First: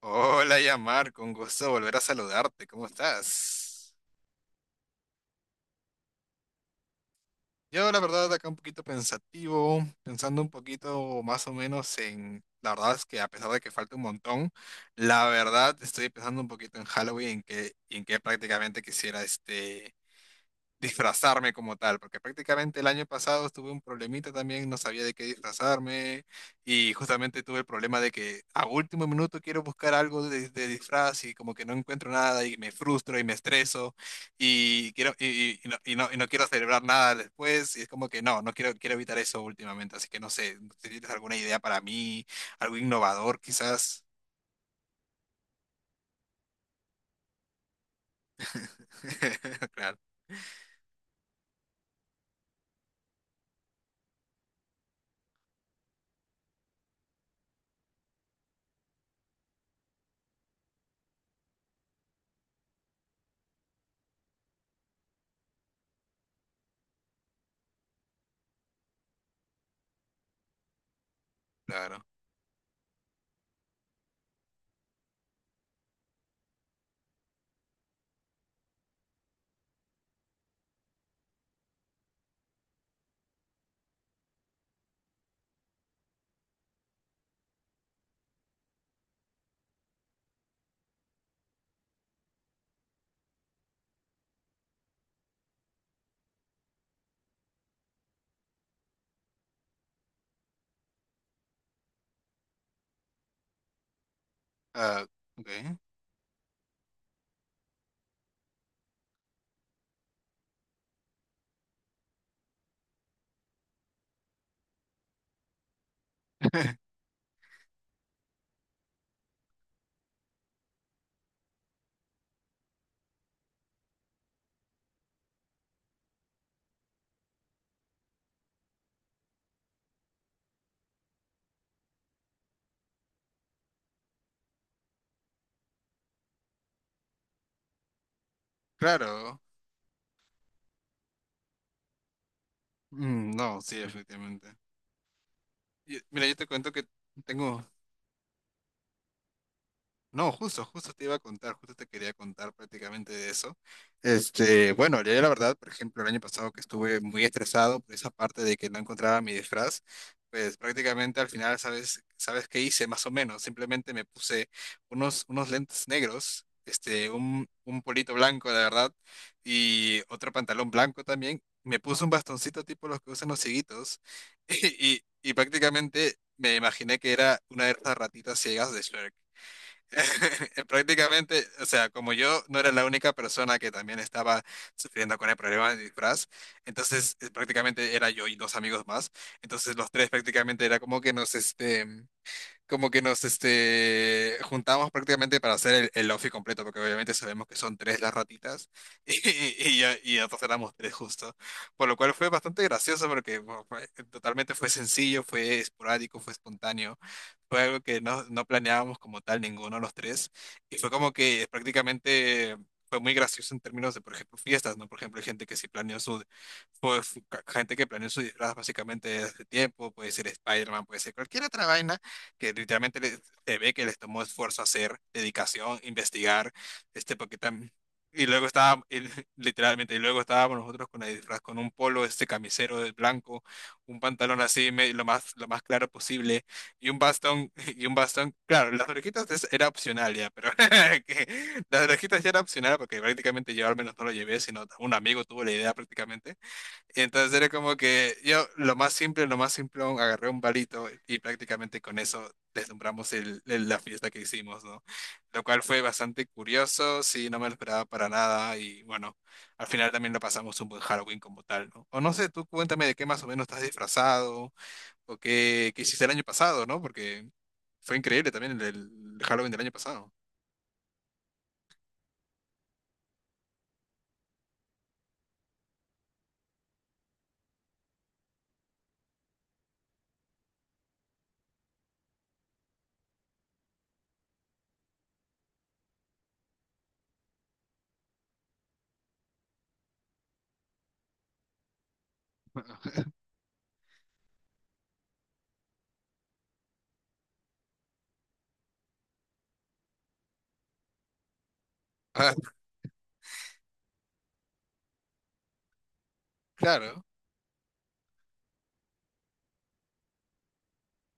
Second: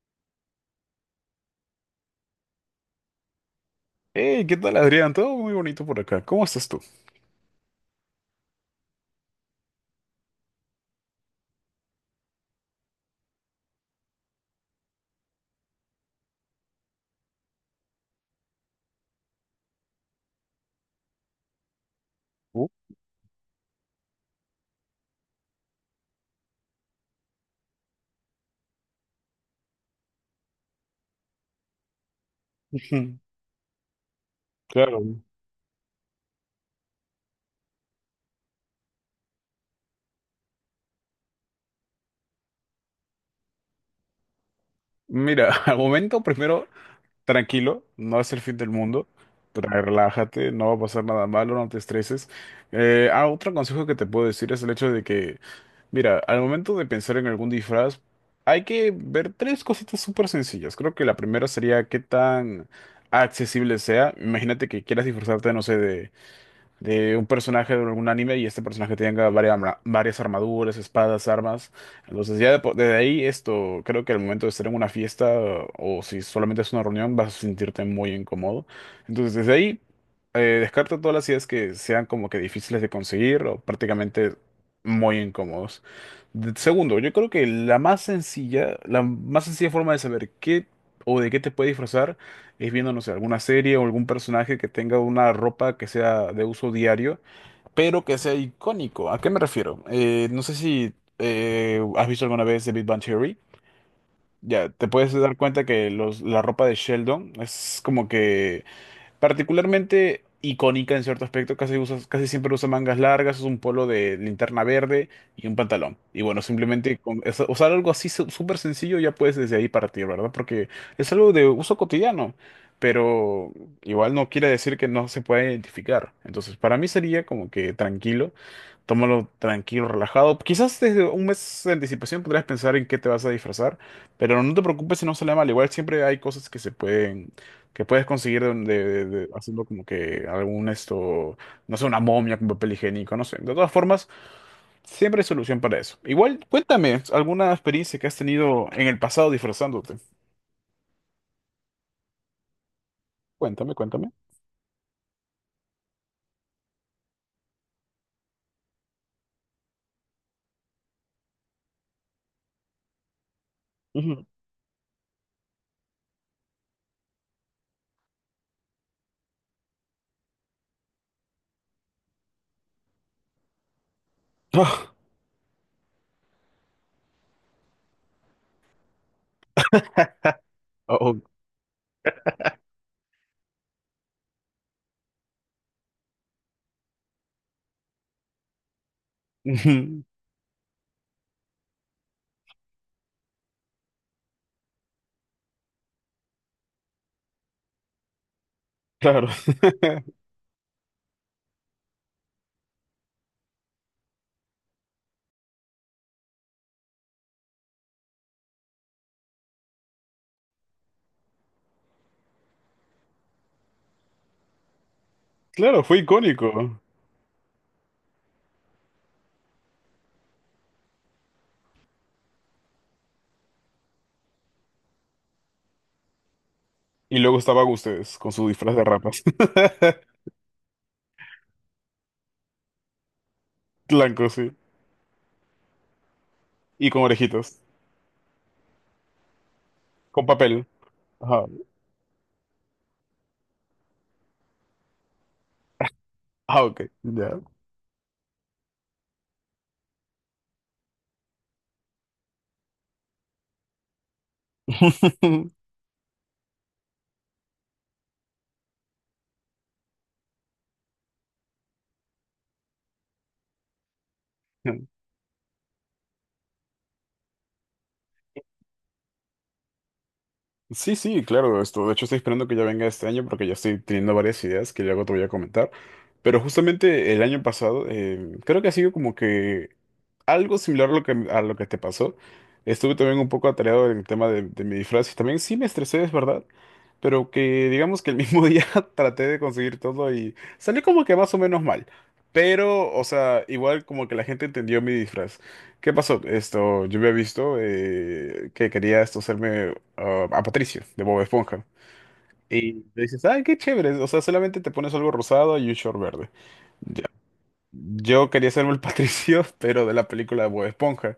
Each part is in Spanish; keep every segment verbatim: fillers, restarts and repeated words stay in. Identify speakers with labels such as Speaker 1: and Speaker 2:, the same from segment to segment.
Speaker 1: Hola, Yamar, con gusto de volver a saludarte. ¿Cómo estás?
Speaker 2: Hey, ¿qué tal, Adrián? Todo muy bonito por acá. ¿Cómo estás tú?
Speaker 1: Yo, la verdad, acá un poquito pensativo, pensando un poquito más o menos en... La verdad es que a pesar de que falta un montón, la verdad estoy pensando un poquito en Halloween, en que, en que prácticamente quisiera este... disfrazarme como tal, porque
Speaker 2: Uh,
Speaker 1: prácticamente el año pasado tuve un problemita también, no sabía de qué disfrazarme y justamente tuve el problema de que a último minuto quiero buscar algo de, de disfraz y como que no encuentro nada y me frustro
Speaker 2: ujú.
Speaker 1: y me estreso y quiero
Speaker 2: Claro.
Speaker 1: y, y- y no, y no- y no quiero celebrar nada después y es como que no, no quiero quiero evitar eso últimamente, así que no sé, si tienes alguna idea para mí, algo innovador quizás.
Speaker 2: Mira, al momento primero, tranquilo, no es el fin del mundo. tra-
Speaker 1: Claro,
Speaker 2: Relájate, no va a pasar nada malo, no te estreses. Eh, ah, otro consejo que te puedo decir es el hecho de que, mira, al momento de pensar en algún disfraz, hay que ver tres cositas súper sencillas. Creo que la primera sería qué tan accesible sea. Imagínate que quieras disfrazarte, no sé, de un personaje de algún anime y este personaje tenga varias, arma- varias armaduras, espadas, armas.
Speaker 1: claro.
Speaker 2: Entonces ya de po- desde ahí esto, creo que al momento de estar en una fiesta o si solamente es una reunión vas a sentirte muy incómodo. Entonces desde ahí eh, descarto todas las ideas que sean como que difíciles de conseguir o prácticamente muy incómodos. De- Segundo, yo creo que la más sencilla, la más sencilla forma de saber qué o de qué te puede disfrazar es viendo, no sé, alguna serie o algún personaje que tenga una ropa que sea de uso diario, pero que sea icónico. ¿A qué me refiero? Eh, no sé si eh, has visto alguna vez The Big Bang Theory. Ya, te
Speaker 1: Ah,
Speaker 2: puedes dar
Speaker 1: ok.
Speaker 2: cuenta que los, la ropa de Sheldon es como que particularmente icónica en cierto aspecto, casi usas, casi siempre usa mangas largas, es un polo de linterna verde y un pantalón. Y bueno, simplemente con eso- usar algo así su- súper sencillo ya puedes desde ahí partir, ¿verdad? Porque es algo de uso cotidiano, pero igual no quiere decir que no se pueda identificar. Entonces, para mí sería como que tranquilo, tómalo tranquilo, relajado. Quizás desde un mes de anticipación podrías pensar en qué te vas a disfrazar, pero no te preocupes si no sale mal. Igual siempre hay cosas que se pueden que puedes conseguir de, de- de-
Speaker 1: Claro.
Speaker 2: haciendo como que algún esto, no sé, una momia con papel higiénico, no
Speaker 1: Mm,
Speaker 2: sé. De
Speaker 1: no,
Speaker 2: todas
Speaker 1: sí,
Speaker 2: formas,
Speaker 1: efectivamente.
Speaker 2: siempre hay solución para eso.
Speaker 1: Yo- mira, yo
Speaker 2: Igual,
Speaker 1: te cuento que
Speaker 2: cuéntame alguna
Speaker 1: tengo,
Speaker 2: experiencia que has tenido en el pasado disfrazándote.
Speaker 1: no, justo justo te iba a contar, justo te quería contar prácticamente de eso.
Speaker 2: Cuéntame, cuéntame.
Speaker 1: Este, bueno, yo la verdad, por ejemplo, el año pasado que estuve muy estresado por esa parte de que no encontraba mi disfraz, pues prácticamente al final, ¿sabes, sabes qué hice? Más o menos, simplemente me
Speaker 2: Ujú.
Speaker 1: puse unos, unos lentes negros, este, un, un polito blanco, la verdad, y otro pantalón blanco también. Me puse un bastoncito tipo los que usan los cieguitos
Speaker 2: Ah,
Speaker 1: y, y prácticamente me imaginé que era una de esas ratitas ciegas de Shrek.
Speaker 2: oh,
Speaker 1: Prácticamente, o sea, como yo no era la única persona que también estaba sufriendo con el problema del disfraz, entonces eh, prácticamente era yo y dos amigos más, entonces los
Speaker 2: ujú.
Speaker 1: tres prácticamente era como que nos, este, como que nos este, juntamos prácticamente para hacer el, el outfit completo, porque obviamente sabemos que son tres las ratitas
Speaker 2: Claro,
Speaker 1: y, y, ya- y nosotros éramos tres justo. Por lo cual fue bastante gracioso porque bueno, fue- totalmente fue sencillo, fue esporádico, fue espontáneo, fue algo que no, no planeábamos como tal ninguno de los tres y fue como que prácticamente... Fue muy gracioso en términos de, por ejemplo, fiestas, ¿no? Por ejemplo, hay gente que sí
Speaker 2: claro, fue
Speaker 1: planeó su,
Speaker 2: icónico.
Speaker 1: pues ca- gente que planeó su disfraz básicamente desde hace tiempo, puede ser Spider-Man, puede ser cualquier otra vaina, que literalmente les- se ve que les tomó esfuerzo hacer, dedicación, investigar, este,
Speaker 2: Y
Speaker 1: porque
Speaker 2: luego estaba
Speaker 1: tam-
Speaker 2: ustedes
Speaker 1: y
Speaker 2: con
Speaker 1: luego
Speaker 2: su disfraz
Speaker 1: estaba,
Speaker 2: de
Speaker 1: y-
Speaker 2: rapas,
Speaker 1: li- literalmente, y luego estábamos nosotros con el disfraz, con un polo, este camisero de blanco, un
Speaker 2: blanco,
Speaker 1: pantalón
Speaker 2: sí,
Speaker 1: así, me- lo más, lo más claro posible, y
Speaker 2: y
Speaker 1: un
Speaker 2: con
Speaker 1: bastón,
Speaker 2: orejitas,
Speaker 1: y un bastón, claro, las orejitas es- era opcional
Speaker 2: con
Speaker 1: ya, pero
Speaker 2: papel. Ajá.
Speaker 1: que las orejitas ya era opcional porque prácticamente yo al menos no lo llevé, sino un amigo tuvo la idea prácticamente.
Speaker 2: Ah, ok,
Speaker 1: Y entonces
Speaker 2: ya.
Speaker 1: era como que yo, lo más simple, lo más simplón, agarré un palito y prácticamente con eso deslumbramos el, el- la fiesta que hicimos, ¿no? Lo cual fue bastante curioso, sí, no me lo esperaba para nada y bueno, al final también lo pasamos un buen Halloween como tal, ¿no? O no sé, tú cuéntame de qué más o menos estás disfrazado o qué, qué hiciste el año pasado, ¿no? Porque fue increíble también el, el Halloween del año pasado.
Speaker 2: Sí, sí, claro, esto. De hecho, estoy esperando que ya venga este año porque ya estoy teniendo varias ideas que luego te voy a comentar. Pero justamente el año pasado, eh, creo que ha sido como que algo similar a lo que, a lo que te pasó. Estuve también un poco atareado en el tema de, de mi disfraz y también sí me estresé, es verdad. Pero que digamos que el mismo día traté de conseguir todo y salió como que más o menos mal. Pero, o sea, igual como que la gente entendió mi disfraz. ¿Qué pasó? Esto, yo había visto eh, que quería esto hacerme a a Patricio, de Bob Esponja.
Speaker 1: Ah,
Speaker 2: Y le dices, ah, qué chévere, o sea, solamente te pones algo rosado y un short verde. Ya.
Speaker 1: claro,
Speaker 2: Yo quería hacerme el Patricio, pero de la película de Bob Esponja,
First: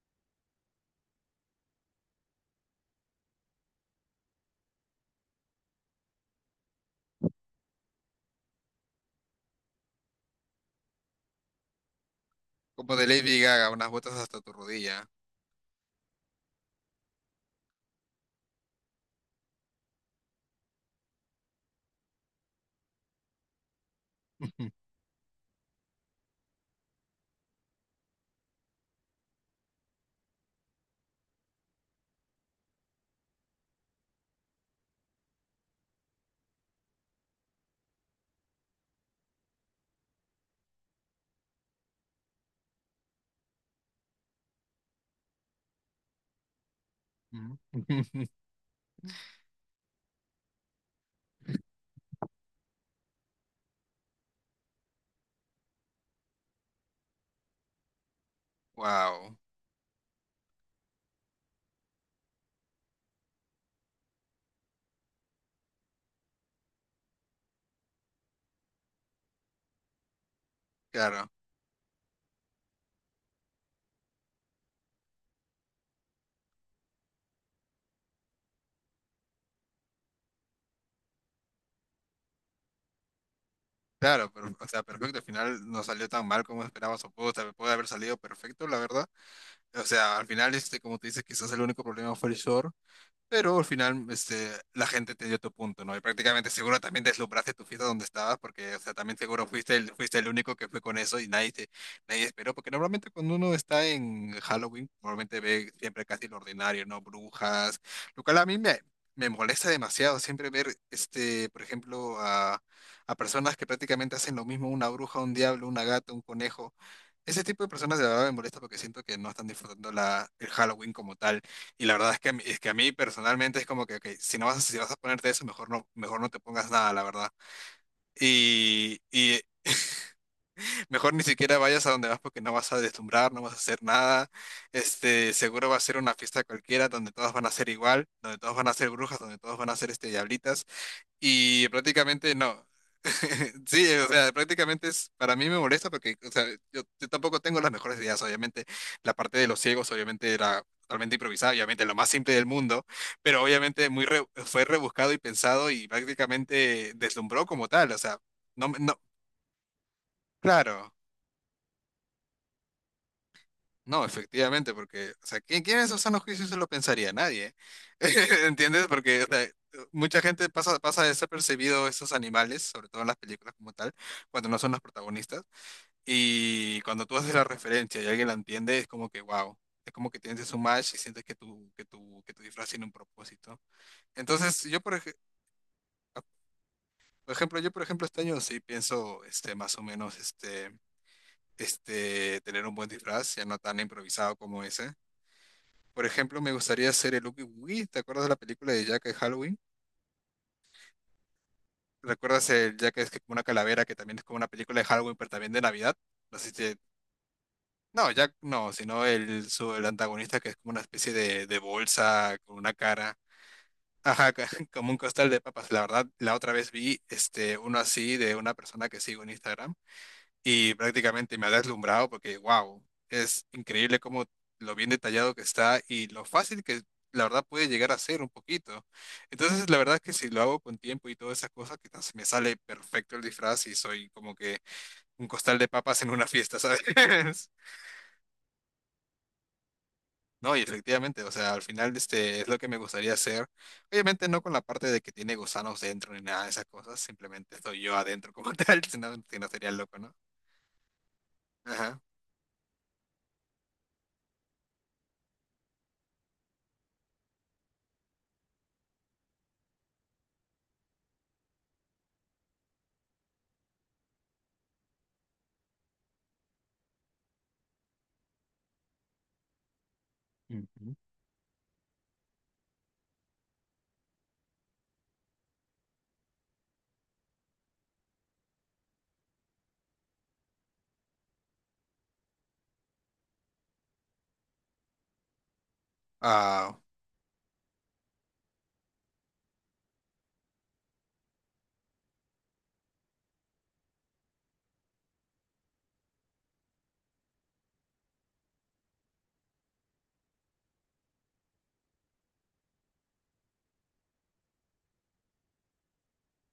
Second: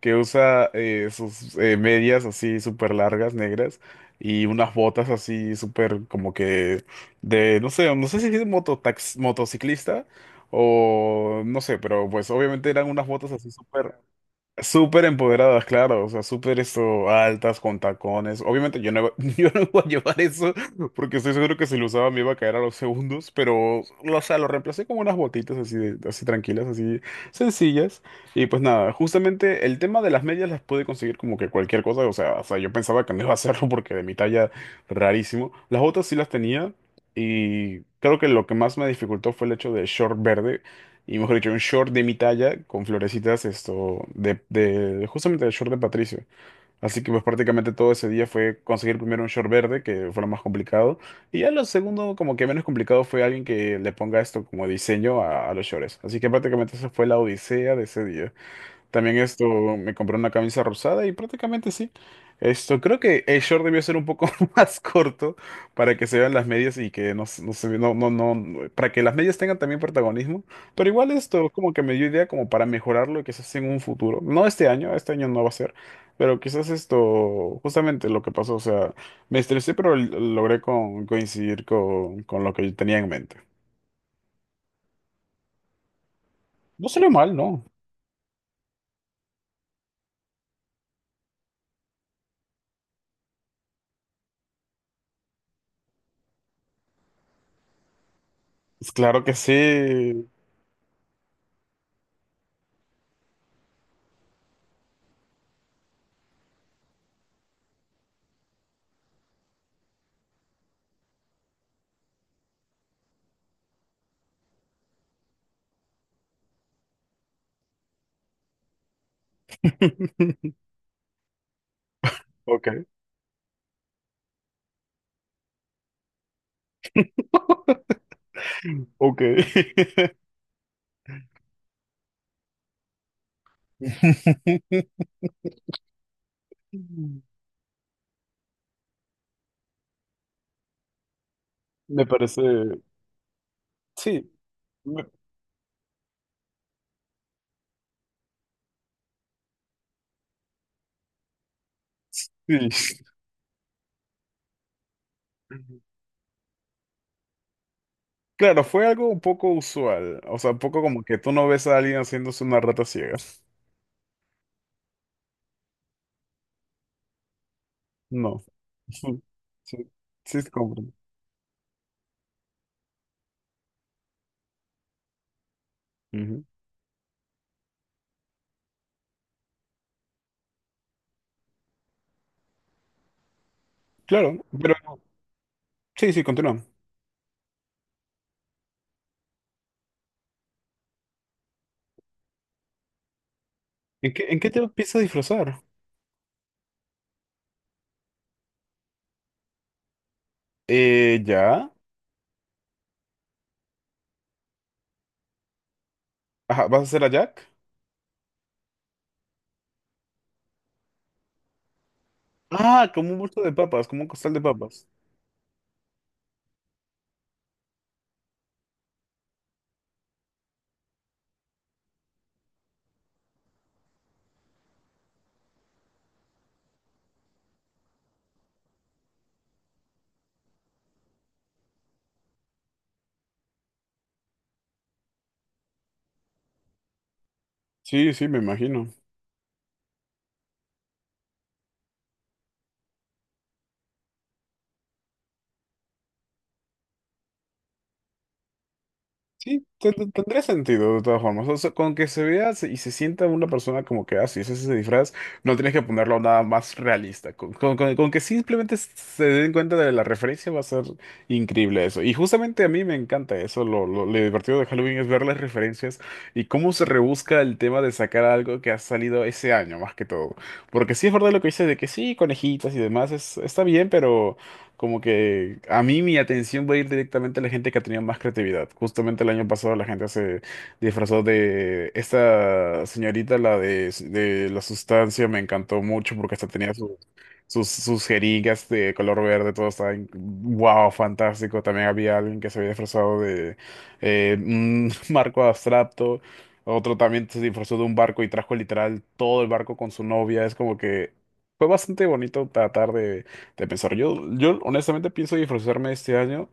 Speaker 2: que usa eh, sus eh, medias así súper largas, negras, y unas botas así súper como que de, no sé, no sé si es mototax, motociclista o no sé, pero pues obviamente eran
Speaker 1: como
Speaker 2: unas
Speaker 1: de
Speaker 2: botas
Speaker 1: Lady
Speaker 2: así
Speaker 1: Gaga, unas
Speaker 2: súper...
Speaker 1: botas hasta tu
Speaker 2: Súper
Speaker 1: rodilla.
Speaker 2: empoderadas, claro, o sea, súper esto, altas, con tacones. Obviamente yo no, iba- yo no voy a llevar eso porque estoy seguro que si lo usaba me iba a caer a los segundos, pero, o sea, lo reemplacé con unas botitas así, de- así tranquilas, así sencillas. Y pues nada, justamente el tema de las medias las pude conseguir como que cualquier cosa, o sea, o sea, yo pensaba que no iba a hacerlo porque de mi talla, rarísimo. Las botas sí las tenía y creo que lo que más me dificultó fue el hecho de short verde y mejor dicho, un short de mi talla con florecitas, esto, de, de justamente el short de Patricio. Así que pues prácticamente todo ese día fue conseguir primero un short verde, que fue lo más complicado, y ya lo segundo, como que menos complicado, fue alguien que le ponga esto como diseño a, a los shorts. Así que prácticamente esa fue la odisea de ese día. También
Speaker 1: Wow,
Speaker 2: esto, me compré una camisa rosada y prácticamente sí. Esto, creo que el short debió ser un poco más corto para que se vean las medias y que no, se- no se ve- no, no, no, no- para que las medias tengan también protagonismo. Pero igual
Speaker 1: claro.
Speaker 2: esto como que me dio idea como para mejorarlo y quizás en un futuro. No este año, este año no va a ser, pero quizás esto, justamente lo que pasó, o sea, me estresé, pero l- logré con- coincidir con, con lo que yo tenía en mente.
Speaker 1: Claro, pero, o sea, perfecto, al final no salió tan mal como
Speaker 2: No
Speaker 1: esperabas
Speaker 2: salió
Speaker 1: o pudo, o
Speaker 2: mal,
Speaker 1: sea,
Speaker 2: ¿no?
Speaker 1: puede haber salido perfecto, la verdad. O sea, al final, este, como te dices, quizás el único problema fue el short. Pero al final, este, la gente te dio tu punto, ¿no? Y prácticamente seguro también deslumbraste tu fiesta donde estabas, porque, o
Speaker 2: Pues
Speaker 1: sea, también
Speaker 2: claro que
Speaker 1: seguro fuiste el, fuiste el
Speaker 2: sí.
Speaker 1: único que fue con eso y nadie te, nadie esperó, porque normalmente cuando uno está en Halloween, normalmente ve siempre casi lo ordinario, ¿no? Brujas, lo cual a mí me, me molesta demasiado siempre ver, este, por ejemplo, a, a personas que prácticamente hacen lo mismo, una bruja, un diablo, una gata, un conejo. Ese tipo de personas de verdad me molesta porque siento que no están disfrutando la, el Halloween como tal. Y la verdad es que, a mí- es
Speaker 2: Ok.
Speaker 1: que a mí personalmente es como que, ok, si no vas, a- si vas a ponerte eso, mejor no, mejor no te pongas nada, la verdad. Y,
Speaker 2: Ok.
Speaker 1: y mejor ni siquiera vayas a donde vas porque no vas a deslumbrar, no vas a hacer nada. Este, seguro va a ser una fiesta cualquiera donde todas van a ser igual, donde todas van a ser brujas, donde todas van a ser este, diablitas. Y
Speaker 2: Me
Speaker 1: prácticamente
Speaker 2: parece.
Speaker 1: no. Sí, o
Speaker 2: Sí.
Speaker 1: sea, prácticamente
Speaker 2: me-
Speaker 1: es, para mí me molesta porque, o sea, yo, yo tampoco tengo las mejores ideas, obviamente. La parte de los ciegos, obviamente, era totalmente improvisada, obviamente, lo más simple del mundo,
Speaker 2: Sí.
Speaker 1: pero obviamente muy re- fue rebuscado y pensado y prácticamente deslumbró como tal, o sea,
Speaker 2: Claro,
Speaker 1: no, me-
Speaker 2: fue
Speaker 1: no,
Speaker 2: algo un poco usual. O sea, un poco
Speaker 1: claro.
Speaker 2: como que tú no ves a alguien haciéndose una rata ciega.
Speaker 1: No, efectivamente, porque, o sea, ¿quién, quién en su sano juicio se lo pensaría? Nadie.
Speaker 2: No.
Speaker 1: ¿Entiendes?
Speaker 2: Sí,
Speaker 1: Porque o sea,
Speaker 2: sí,
Speaker 1: mucha
Speaker 2: sí,
Speaker 1: gente
Speaker 2: te
Speaker 1: pasa,
Speaker 2: comprendo.
Speaker 1: pasa desapercibido estos animales, sobre todo en las películas como tal, cuando no son los protagonistas.
Speaker 2: Ujú.
Speaker 1: Y cuando tú haces la referencia y alguien la entiende, es como que, wow. Es como que tienes un match y sientes que tu, que tu, que tu disfraz tiene un propósito.
Speaker 2: Claro,
Speaker 1: Entonces,
Speaker 2: pero
Speaker 1: yo, por, ej-
Speaker 2: sí,
Speaker 1: ah,
Speaker 2: sí, continúa.
Speaker 1: por ejemplo, yo, por ejemplo, este año sí pienso, este, más o menos, este, este, tener un buen disfraz, ya no tan
Speaker 2: ¿En qué,
Speaker 1: improvisado
Speaker 2: en qué te
Speaker 1: como ese.
Speaker 2: empiezas a disfrazar?
Speaker 1: Por ejemplo, me gustaría hacer el Oogie Woogie. ¿Te acuerdas de la película de Jack de Halloween?
Speaker 2: Eh, ya.
Speaker 1: ¿Recuerdas el Jack es que como una calavera que también es como una película de Halloween, pero también de Navidad? No sé si
Speaker 2: Ajá,
Speaker 1: te-
Speaker 2: ¿vas a hacer a Jack?
Speaker 1: No, Jack no, sino el, su, el antagonista que es como una especie de, de bolsa con una
Speaker 2: Ah, como
Speaker 1: cara.
Speaker 2: un bulto de papas, como un
Speaker 1: Ajá,
Speaker 2: costal de
Speaker 1: ca-
Speaker 2: papas.
Speaker 1: como un costal de papas. La verdad, la otra vez vi este, uno así de una persona que sigo en Instagram y prácticamente me ha deslumbrado porque, wow, es increíble cómo lo bien detallado que está y lo fácil que la verdad puede llegar a ser un poquito. Entonces, la verdad es que si lo hago con tiempo y todas esas cosas, quizás me sale perfecto el disfraz y soy como que un costal de papas en una fiesta, ¿sabes?
Speaker 2: Sí, sí, me imagino.
Speaker 1: No, y efectivamente, o sea, al final este es lo que me gustaría hacer. Obviamente no con la parte de que tiene gusanos dentro ni nada de esas cosas, simplemente estoy yo adentro como tal, si no, si no
Speaker 2: Sí,
Speaker 1: sería
Speaker 2: ten-
Speaker 1: loco,
Speaker 2: ten-
Speaker 1: ¿no?
Speaker 2: tendría sentido de todas formas. O sea, con
Speaker 1: Ajá.
Speaker 2: que se vea se- y se sienta una persona como que, ah, sí, ese es ese disfraz, no tienes que ponerlo nada más realista. Con, con- con- con que simplemente se den cuenta de la referencia va a ser increíble eso. Y justamente a mí me encanta eso. Lo, lo, lo divertido de Halloween es ver las referencias y cómo se rebusca el tema de sacar algo que ha salido ese año, más que todo. Porque
Speaker 1: Ujú.
Speaker 2: sí es verdad lo que dices de que sí, conejitas y demás, es, está bien, pero... Como que a mí mi atención va a ir directamente a la gente que ha tenido más creatividad. Justamente el año pasado la gente se disfrazó de esta señorita, la de, de la sustancia, me encantó mucho porque hasta tenía
Speaker 1: Ah,
Speaker 2: su- sus, sus jeringas de color verde, todo estaba en- wow, fantástico. También había alguien que se había disfrazado de eh, un marco abstracto. Otro también se disfrazó de un barco y trajo literal todo el barco con su novia. Es como que fue bastante bonito tratar de de pensar. Yo, yo honestamente pienso disfrazarme este año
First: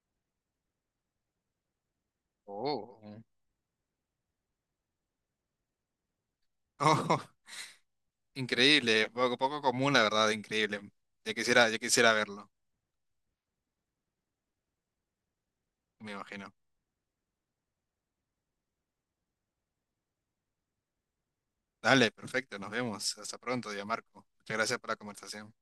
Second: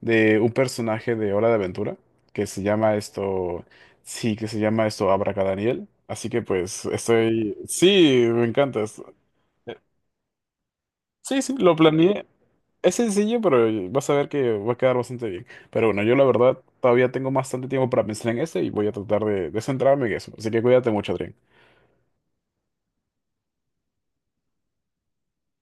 Speaker 2: de un personaje de Hora de Aventura que se llama
Speaker 1: oh.
Speaker 2: esto, sí, que se llama esto Abracadaniel. Así que pues
Speaker 1: Oh,
Speaker 2: estoy, sí, me encanta
Speaker 1: increíble,
Speaker 2: esto.
Speaker 1: poco, poco
Speaker 2: Eh,
Speaker 1: común, la verdad, increíble. Ya
Speaker 2: Sí, sí,
Speaker 1: quisiera,
Speaker 2: lo
Speaker 1: ya quisiera
Speaker 2: planeé.
Speaker 1: verlo,
Speaker 2: Es sencillo, pero vas a ver que va a quedar bastante bien. Pero bueno,
Speaker 1: me
Speaker 2: yo la
Speaker 1: imagino.
Speaker 2: verdad todavía tengo bastante tiempo para pensar en este y voy a tratar de, de centrarme en eso. Así que cuídate mucho, Adrián.
Speaker 1: Dale, perfecto, nos vemos. Hasta pronto, Marco. Muchas gracias por la conversación.